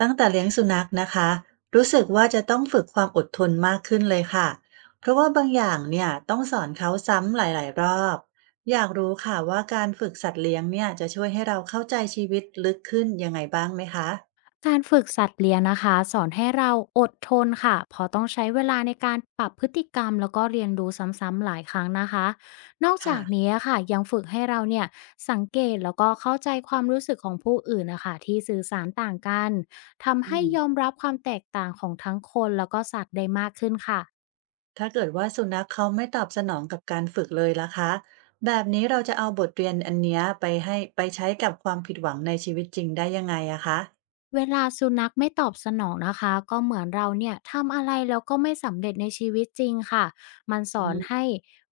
ตั้งแต่เลี้ยงสุนัขนะคะรู้สึกว่าจะต้องฝึกความอดทนมากขึ้นเลยค่ะเพราะว่าบางอย่างเนี่ยต้องสอนเขาซ้ำหลายๆ รอบอยากรู้ค่ะว่าการฝึกสัตว์เลี้ยงเนี่ยจะช่วยให้เราเข้าใจชีวิตลึกขึ้นยังไงบ้างไหมคะการฝึกสัตว์เลี้ยงนะคะสอนให้เราอดทนค่ะเพราะต้องใช้เวลาในการปรับพฤติกรรมแล้วก็เรียนรู้ซ้ำๆหลายครั้งนะคะนอกค่ะจากนี้ค่ะยังฝึกให้เราเนี่ยสังเกตแล้วก็เข้าใจความรู้สึกของผู้อื่นนะคะที่สื่อสารต่างกันทำอืให้มยอมรับความแตกต่างของทั้งคนแล้วก็สัตว์ได้มากขึ้นค่ะ ถ้าเกิดว่าสุนัขเขาไม่ตอบสนองกับการฝึกเลยล่ะคะแบบนี้เราจะเอาบทเรียนอันเนี้ยไปให้ไปใช้กับความผิดหวังในชีวิตจริงได้ยังไงอะคะ เวลาสุนัขไม่ตอบสนองนะคะก็เหมือนเราเนี่ยทำอะไรแล้วก็ไม่สำเร็จในชีวิตจริงค่ะมันสอนให้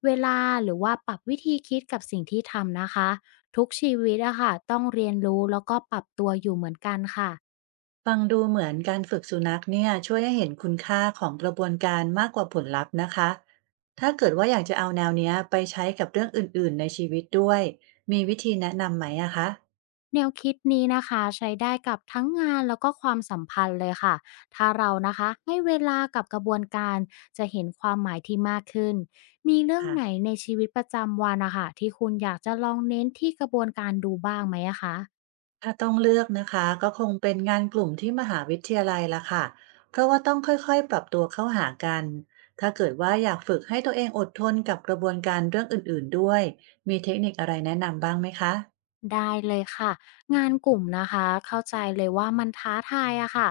เวลาหรือว่าปรับวิธีคิดกับสิ่งที่ทำนะคะทุกชีวิตอะค่ะต้องเรียนรู้แล้วก็ปรับตัวอยู่เหมือนกันค่ะ ฟังดูเหมือนการฝึกสุนัขเนี่ยช่วยให้เห็นคุณค่าของกระบวนการมากกว่าผลลัพธ์นะคะถ้าเกิดว่าอยากจะเอาแนวเนี้ยไปใช้กับเรื่องอื่นๆในชีวิตด้วยมีวิธีแนะนำไหมอะคะแนวคิดนี้นะคะใช้ได้กับทั้งงานแล้วก็ความสัมพันธ์เลยค่ะถ้าเรานะคะให้เวลากับกระบวนการจะเห็นความหมายที่มากขึ้นมีเรื่องไหนค่ะในชีวิตประจำวันนะคะที่คุณอยากจะลองเน้นที่กระบวนการดูบ้างไหมอะคะ ถ้าต้องเลือกนะคะก็คงเป็นงานกลุ่มที่มหาวิทยาลัยละค่ะเพราะว่าต้องค่อยๆปรับตัวเข้าหากันถ้าเกิดว่าอยากฝึกให้ตัวเองอดทนกับกระบวนการเรื่องอื่นๆด้วยมีเทคนิคอะไรแนะนำบ้างไหมคะได้เลยค่ะงานกลุ่มนะคะเข้าใจเลยว่ามันท้าทายอะค่ะ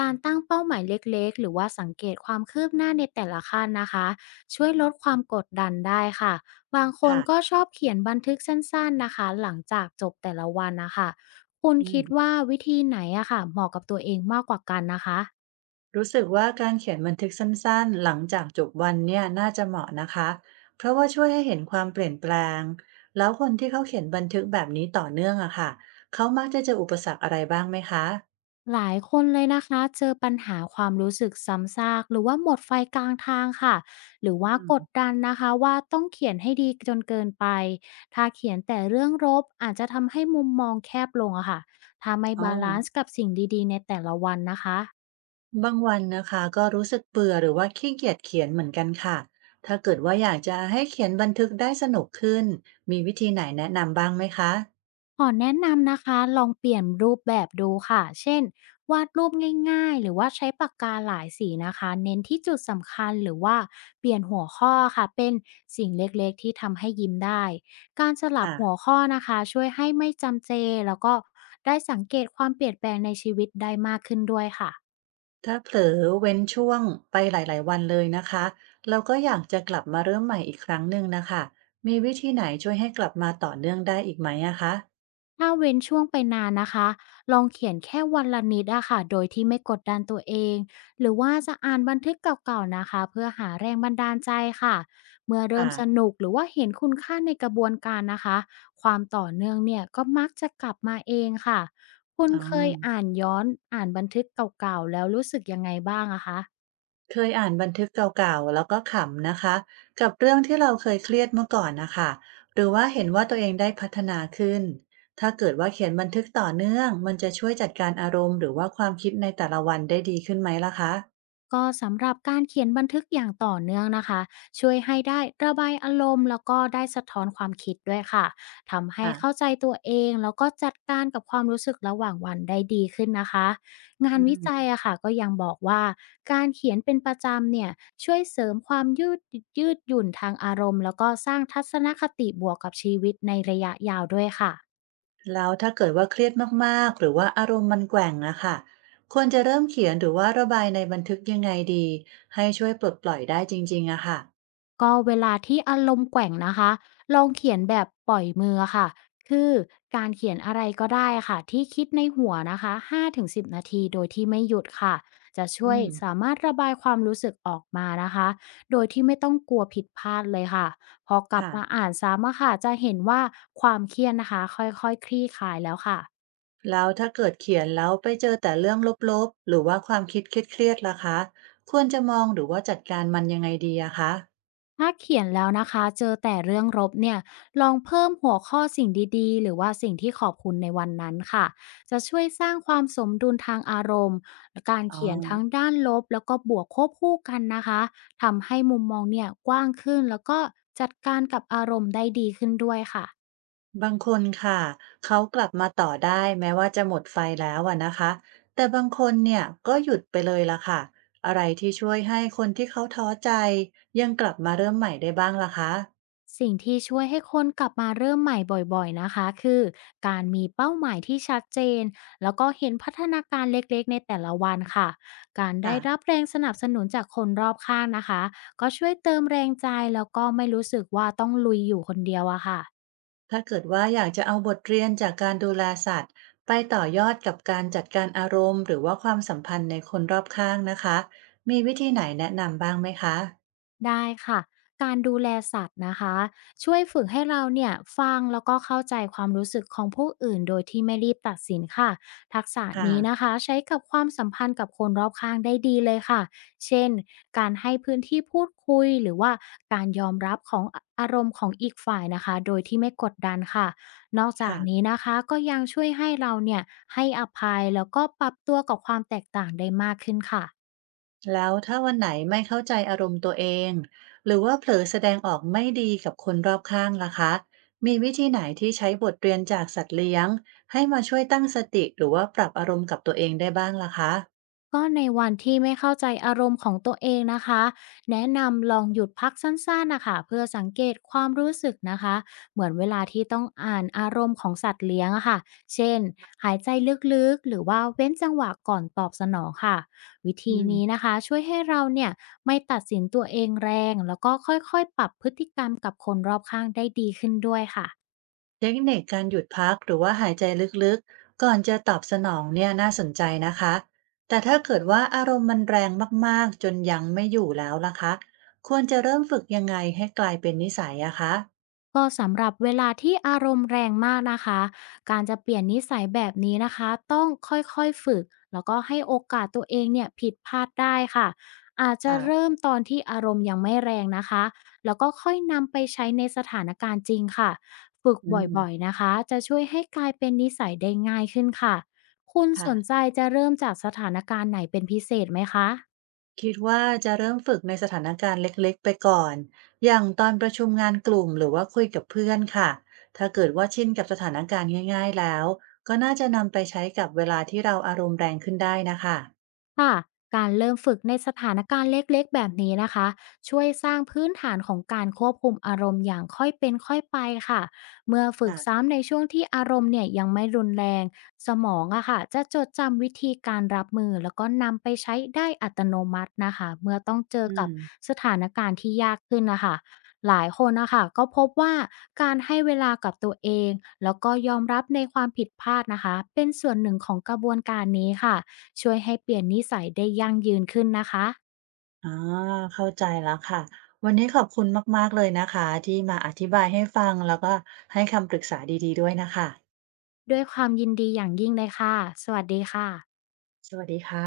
การตั้งเป้าหมายเล็กๆหรือว่าสังเกตความคืบหน้าในแต่ละขั้นนะคะช่วยลดความกดดันได้ค่ะบางคนค่ะก็ชอบเขียนบันทึกสั้นๆนะคะหลังจากจบแต่ละวันนะคะคุณอืม คิดว่าวิธีไหนอะค่ะเหมาะกับตัวเองมากกว่ากันนะคะ รู้สึกว่าการเขียนบันทึกสั้นๆหลังจากจบวันเนี่ยน่าจะเหมาะนะคะเพราะว่าช่วยให้เห็นความเปลี่ยนแปลงแล้วคนที่เขาเขียนบันทึกแบบนี้ต่อเนื่องอะค่ะเขามักจะเจออุปสรรคอะไรบ้างไหมคะหลายคนเลยนะคะเจอปัญหาความรู้สึกซ้ำซากหรือว่าหมดไฟกลางทางค่ะหรือว่าอืกดมดันนะคะว่าต้องเขียนให้ดีจนเกินไปถ้าเขียนแต่เรื่องลบอาจจะทำให้มุมมองแคบลงอะค่ะถ้าไม่อ๋อบาลานซ์กับสิ่งดีๆในแต่ละวันนะคะ บางวันนะคะก็รู้สึกเบื่อหรือว่าขี้เกียจเขียนเหมือนกันค่ะถ้าเกิดว่าอยากจะให้เขียนบันทึกได้สนุกขึ้นมีวิธีไหนแนะนำบ้างไหมคะขอแนะนำนะคะลองเปลี่ยนรูปแบบดูค่ะเช่นวาดรูปง่ายๆหรือว่าใช้ปากกาหลายสีนะคะเน้นที่จุดสำคัญหรือว่าเปลี่ยนหัวข้อค่ะเป็นสิ่งเล็กๆที่ทำให้ยิ้มได้การสลับอ่ะ หัวข้อนะคะช่วยให้ไม่จำเจแล้วก็ได้สังเกตความเปลี่ยนแปลงในชีวิตได้มากขึ้นด้วยค่ะ ถ้าเผลอเว้นช่วงไปหลายๆวันเลยนะคะเราก็อยากจะกลับมาเริ่มใหม่อีกครั้งหนึ่งนะคะมีวิธีไหนช่วยให้กลับมาต่อเนื่องได้อีกไหมอะคะถ้าเว้นช่วงไปนานนะคะ ลองเขียนแค่วันละนิดอะค่ะ โดยที่ไม่กดดันตัวเอง หรือว่าจะอ่านบันทึกเก่าๆนะคะเพื่อหาแรงบันดาลใจค่ะ เมื่อเริ่ค่ะมสนุกหรือว่าเห็นคุณค่าในกระบวนการนะคะความต่อเนื่องเนี่ยก็มักจะกลับมาเองค่ะคุณอ๋อเคยอ่านย้อนอ่านบันทึกเก่าๆแล้วรู้สึกยังไงบ้างอะคะ เคยอ่านบันทึกเก่าๆแล้วก็ขำนะคะกับเรื่องที่เราเคยเครียดเมื่อก่อนนะคะหรือว่าเห็นว่าตัวเองได้พัฒนาขึ้นถ้าเกิดว่าเขียนบันทึกต่อเนื่องมันจะช่วยจัดการอารมณ์หรือว่าความคิดในแต่ละวันได้ดีขึ้นไหมล่ะคะก็สำหรับการเขียนบันทึกอย่างต่อเนื่องนะคะช่วยให้ได้ระบายอารมณ์แล้วก็ได้สะท้อนความคิดด้วยค่ะทำให้เข้าค่ะใจตัวเองแล้วก็จัดการกับความรู้สึกระหว่างวันได้ดีขึ้นนะคะงาอืนวิจัยม อะค่ะก็ยังบอกว่าการเขียนเป็นประจำเนี่ยช่วยเสริมความยืดหยุ่นทางอารมณ์แล้วก็สร้างทัศนคติบวกกับชีวิตในระยะยาวด้วยค่ะ แล้วถ้าเกิดว่าเครียดมากๆหรือว่าอารมณ์มันแกว่งอะค่ะควรจะเริ่มเขียนหรือว่าระบายในบันทึกยังไงดีให้ช่วยปลดปล่อยได้จริงๆอะค่ะก็เวลาที่อารมณ์แกว่งนะคะลองเขียนแบบปล่อยมือค่ะคือการเขียนอะไรก็ได้ค่ะที่คิดในหัวนะคะ5-10นาทีโดยที่ไม่หยุดค่ะจะช่อืวยมสามารถระบายความรู้สึกออกมานะคะโดยที่ไม่ต้องกลัวผิดพลาดเลยค่ะพอกลับมาค่ะอ่านซ้ำอะค่ะจะเห็นว่าความเครียดนะคะค่อยๆคคลี่คลายแล้วค่ะ แล้วถ้าเกิดเขียนแล้วไปเจอแต่เรื่องลบๆหรือว่าความคิดเครียดๆล่ะคะควรจะมองหรือว่าจัดการมันยังไงดีอะคะถ้าเขียนแล้วนะคะเจอแต่เรื่องลบเนี่ยลองเพิ่มหัวข้อสิ่งดีๆหรือว่าสิ่งที่ขอบคุณในวันนั้นค่ะจะช่วยสร้างความสมดุลทางอารมณ์การอ๋อ เขียนทั้งด้านลบแล้วก็บวกควบคู่กันนะคะทำให้มุมมองเนี่ยกว้างขึ้นแล้วก็จัดการกับอารมณ์ได้ดีขึ้นด้วยค่ะ บางคนค่ะเขากลับมาต่อได้แม้ว่าจะหมดไฟแล้วอะนะคะแต่บางคนเนี่ยก็หยุดไปเลยละค่ะอะไรที่ช่วยให้คนที่เขาท้อใจยังกลับมาเริ่มใหม่ได้บ้างล่ะคะสิ่งที่ช่วยให้คนกลับมาเริ่มใหม่บ่อยๆนะคะคือการมีเป้าหมายที่ชัดเจนแล้วก็เห็นพัฒนาการเล็กๆในแต่ละวันค่ะการได้ค่ะรับแรงสนับสนุนจากคนรอบข้างนะคะก็ช่วยเติมแรงใจแล้วก็ไม่รู้สึกว่าต้องลุยอยู่คนเดียวอะค่ะ ถ้าเกิดว่าอยากจะเอาบทเรียนจากการดูแลสัตว์ไปต่อยอดกับการจัดการอารมณ์หรือว่าความสัมพันธ์ในคนรอบข้างนะคะมีวิธีไหนแนะนำบ้างไหมคะได้ค่ะการดูแลสัตว์นะคะช่วยฝึกให้เราเนี่ยฟังแล้วก็เข้าใจความรู้สึกของผู้อื่นโดยที่ไม่รีบตัดสินค่ะทักษะค่ะนี้นะคะใช้กับความสัมพันธ์กับคนรอบข้างได้ดีเลยค่ะเช่นการให้พื้นที่พูดคุยหรือว่าการยอมรับของอารมณ์ของอีกฝ่ายนะคะโดยที่ไม่กดดันค่ะนอกจากค่ะ นี้นะคะก็ยังช่วยให้เราเนี่ยให้อภัยแล้วก็ปรับตัวกับความแตกต่างได้มากขึ้นค่ะ แล้วถ้าวันไหนไม่เข้าใจอารมณ์ตัวเองหรือว่าเผลอแสดงออกไม่ดีกับคนรอบข้างล่ะคะมีวิธีไหนที่ใช้บทเรียนจากสัตว์เลี้ยงให้มาช่วยตั้งสติหรือว่าปรับอารมณ์กับตัวเองได้บ้างล่ะคะก็ในวันที่ไม่เข้าใจอารมณ์ของตัวเองนะคะ แนะนำลองหยุดพักสั้นๆนะคะเพื่อสังเกตความรู้สึกนะคะเหมือนเวลาที่ต้องอ่านอารมณ์ของสัตว์เลี้ยงอะค่ะเช่นหายใจลึกๆหรือว่าเว้นจังหวะก่อนตอบสนองค่ะ วิอืธีมนี้นะคะช่วยให้เราเนี่ยไม่ตัดสินตัวเองแรงแล้วก็ค่อยๆ ปรับพฤติกรรมกับคนรอบข้างได้ดีขึ้นด้วยค่ะ เทคนิคการหยุดพักหรือว่าหายใจลึกๆก่อนจะตอบสนองเนี่ยน่าสนใจนะคะแต่ถ้าเกิดว่าอารมณ์มันแรงมากๆจนยังไม่อยู่แล้วล่ะคะควรจะเริ่มฝึกยังไงให้กลายเป็นนิสัยอะคะก็สำหรับเวลาที่อารมณ์แรงมากนะคะการจะเปลี่ยนนิสัยแบบนี้นะคะต้องค่อยๆฝึกแล้วก็ให้โอกาสตัวเองเนี่ยผิดพลาดได้ค่ะอาจจะเริ่ค่ะมตอนที่อารมณ์ยังไม่แรงนะคะแล้วก็ค่อยนำไปใช้ในสถานการณ์จริงค่ะฝึกอืบม่อยๆนะคะจะช่วยให้กลายเป็นนิสัยได้ง่ายขึ้นค่ะคุณค่ะ สนใจจะเริ่มจากสถานการณ์ไหนเป็นพิเศษไหมคะ คิดว่าจะเริ่มฝึกในสถานการณ์เล็กๆไปก่อน อย่างตอนประชุมงานกลุ่มหรือว่าคุยกับเพื่อนค่ะถ้าเกิดว่าชินกับสถานการณ์ง่ายๆแล้วก็น่าจะนำไปใช้กับเวลาที่เราอารมณ์แรงขึ้นได้นะคะค่ะการเริ่มฝึกในสถานการณ์เล็กๆแบบนี้นะคะช่วยสร้างพื้นฐานของการควบคุมอารมณ์อย่างค่อยเป็นค่อยไปค่ะเมื่อฝึกค่ะซ้ำในช่วงที่อารมณ์เนี่ยยังไม่รุนแรงสมองอะค่ะจะจดจำวิธีการรับมือแล้วก็นำไปใช้ได้อัตโนมัตินะคะเมื่อต้องเจออืกับมสถานการณ์ที่ยากขึ้นนะคะหลายคนนะคะก็พบว่าการให้เวลากับตัวเองแล้วก็ยอมรับในความผิดพลาดนะคะเป็นส่วนหนึ่งของกระบวนการนี้ค่ะ ช่วยให้เปลี่ยนนิสัยได้ยั่งยืนขึ้นนะคะอ๋อเข้าใจแล้วค่ะวันนี้ขอบคุณมากๆเลยนะคะที่มาอธิบายให้ฟังแล้วก็ให้คำปรึกษาดีๆด้วยนะคะด้วยความยินดีอย่างยิ่งเลยค่ะสวัสดีค่ะสวัสดีค่ะ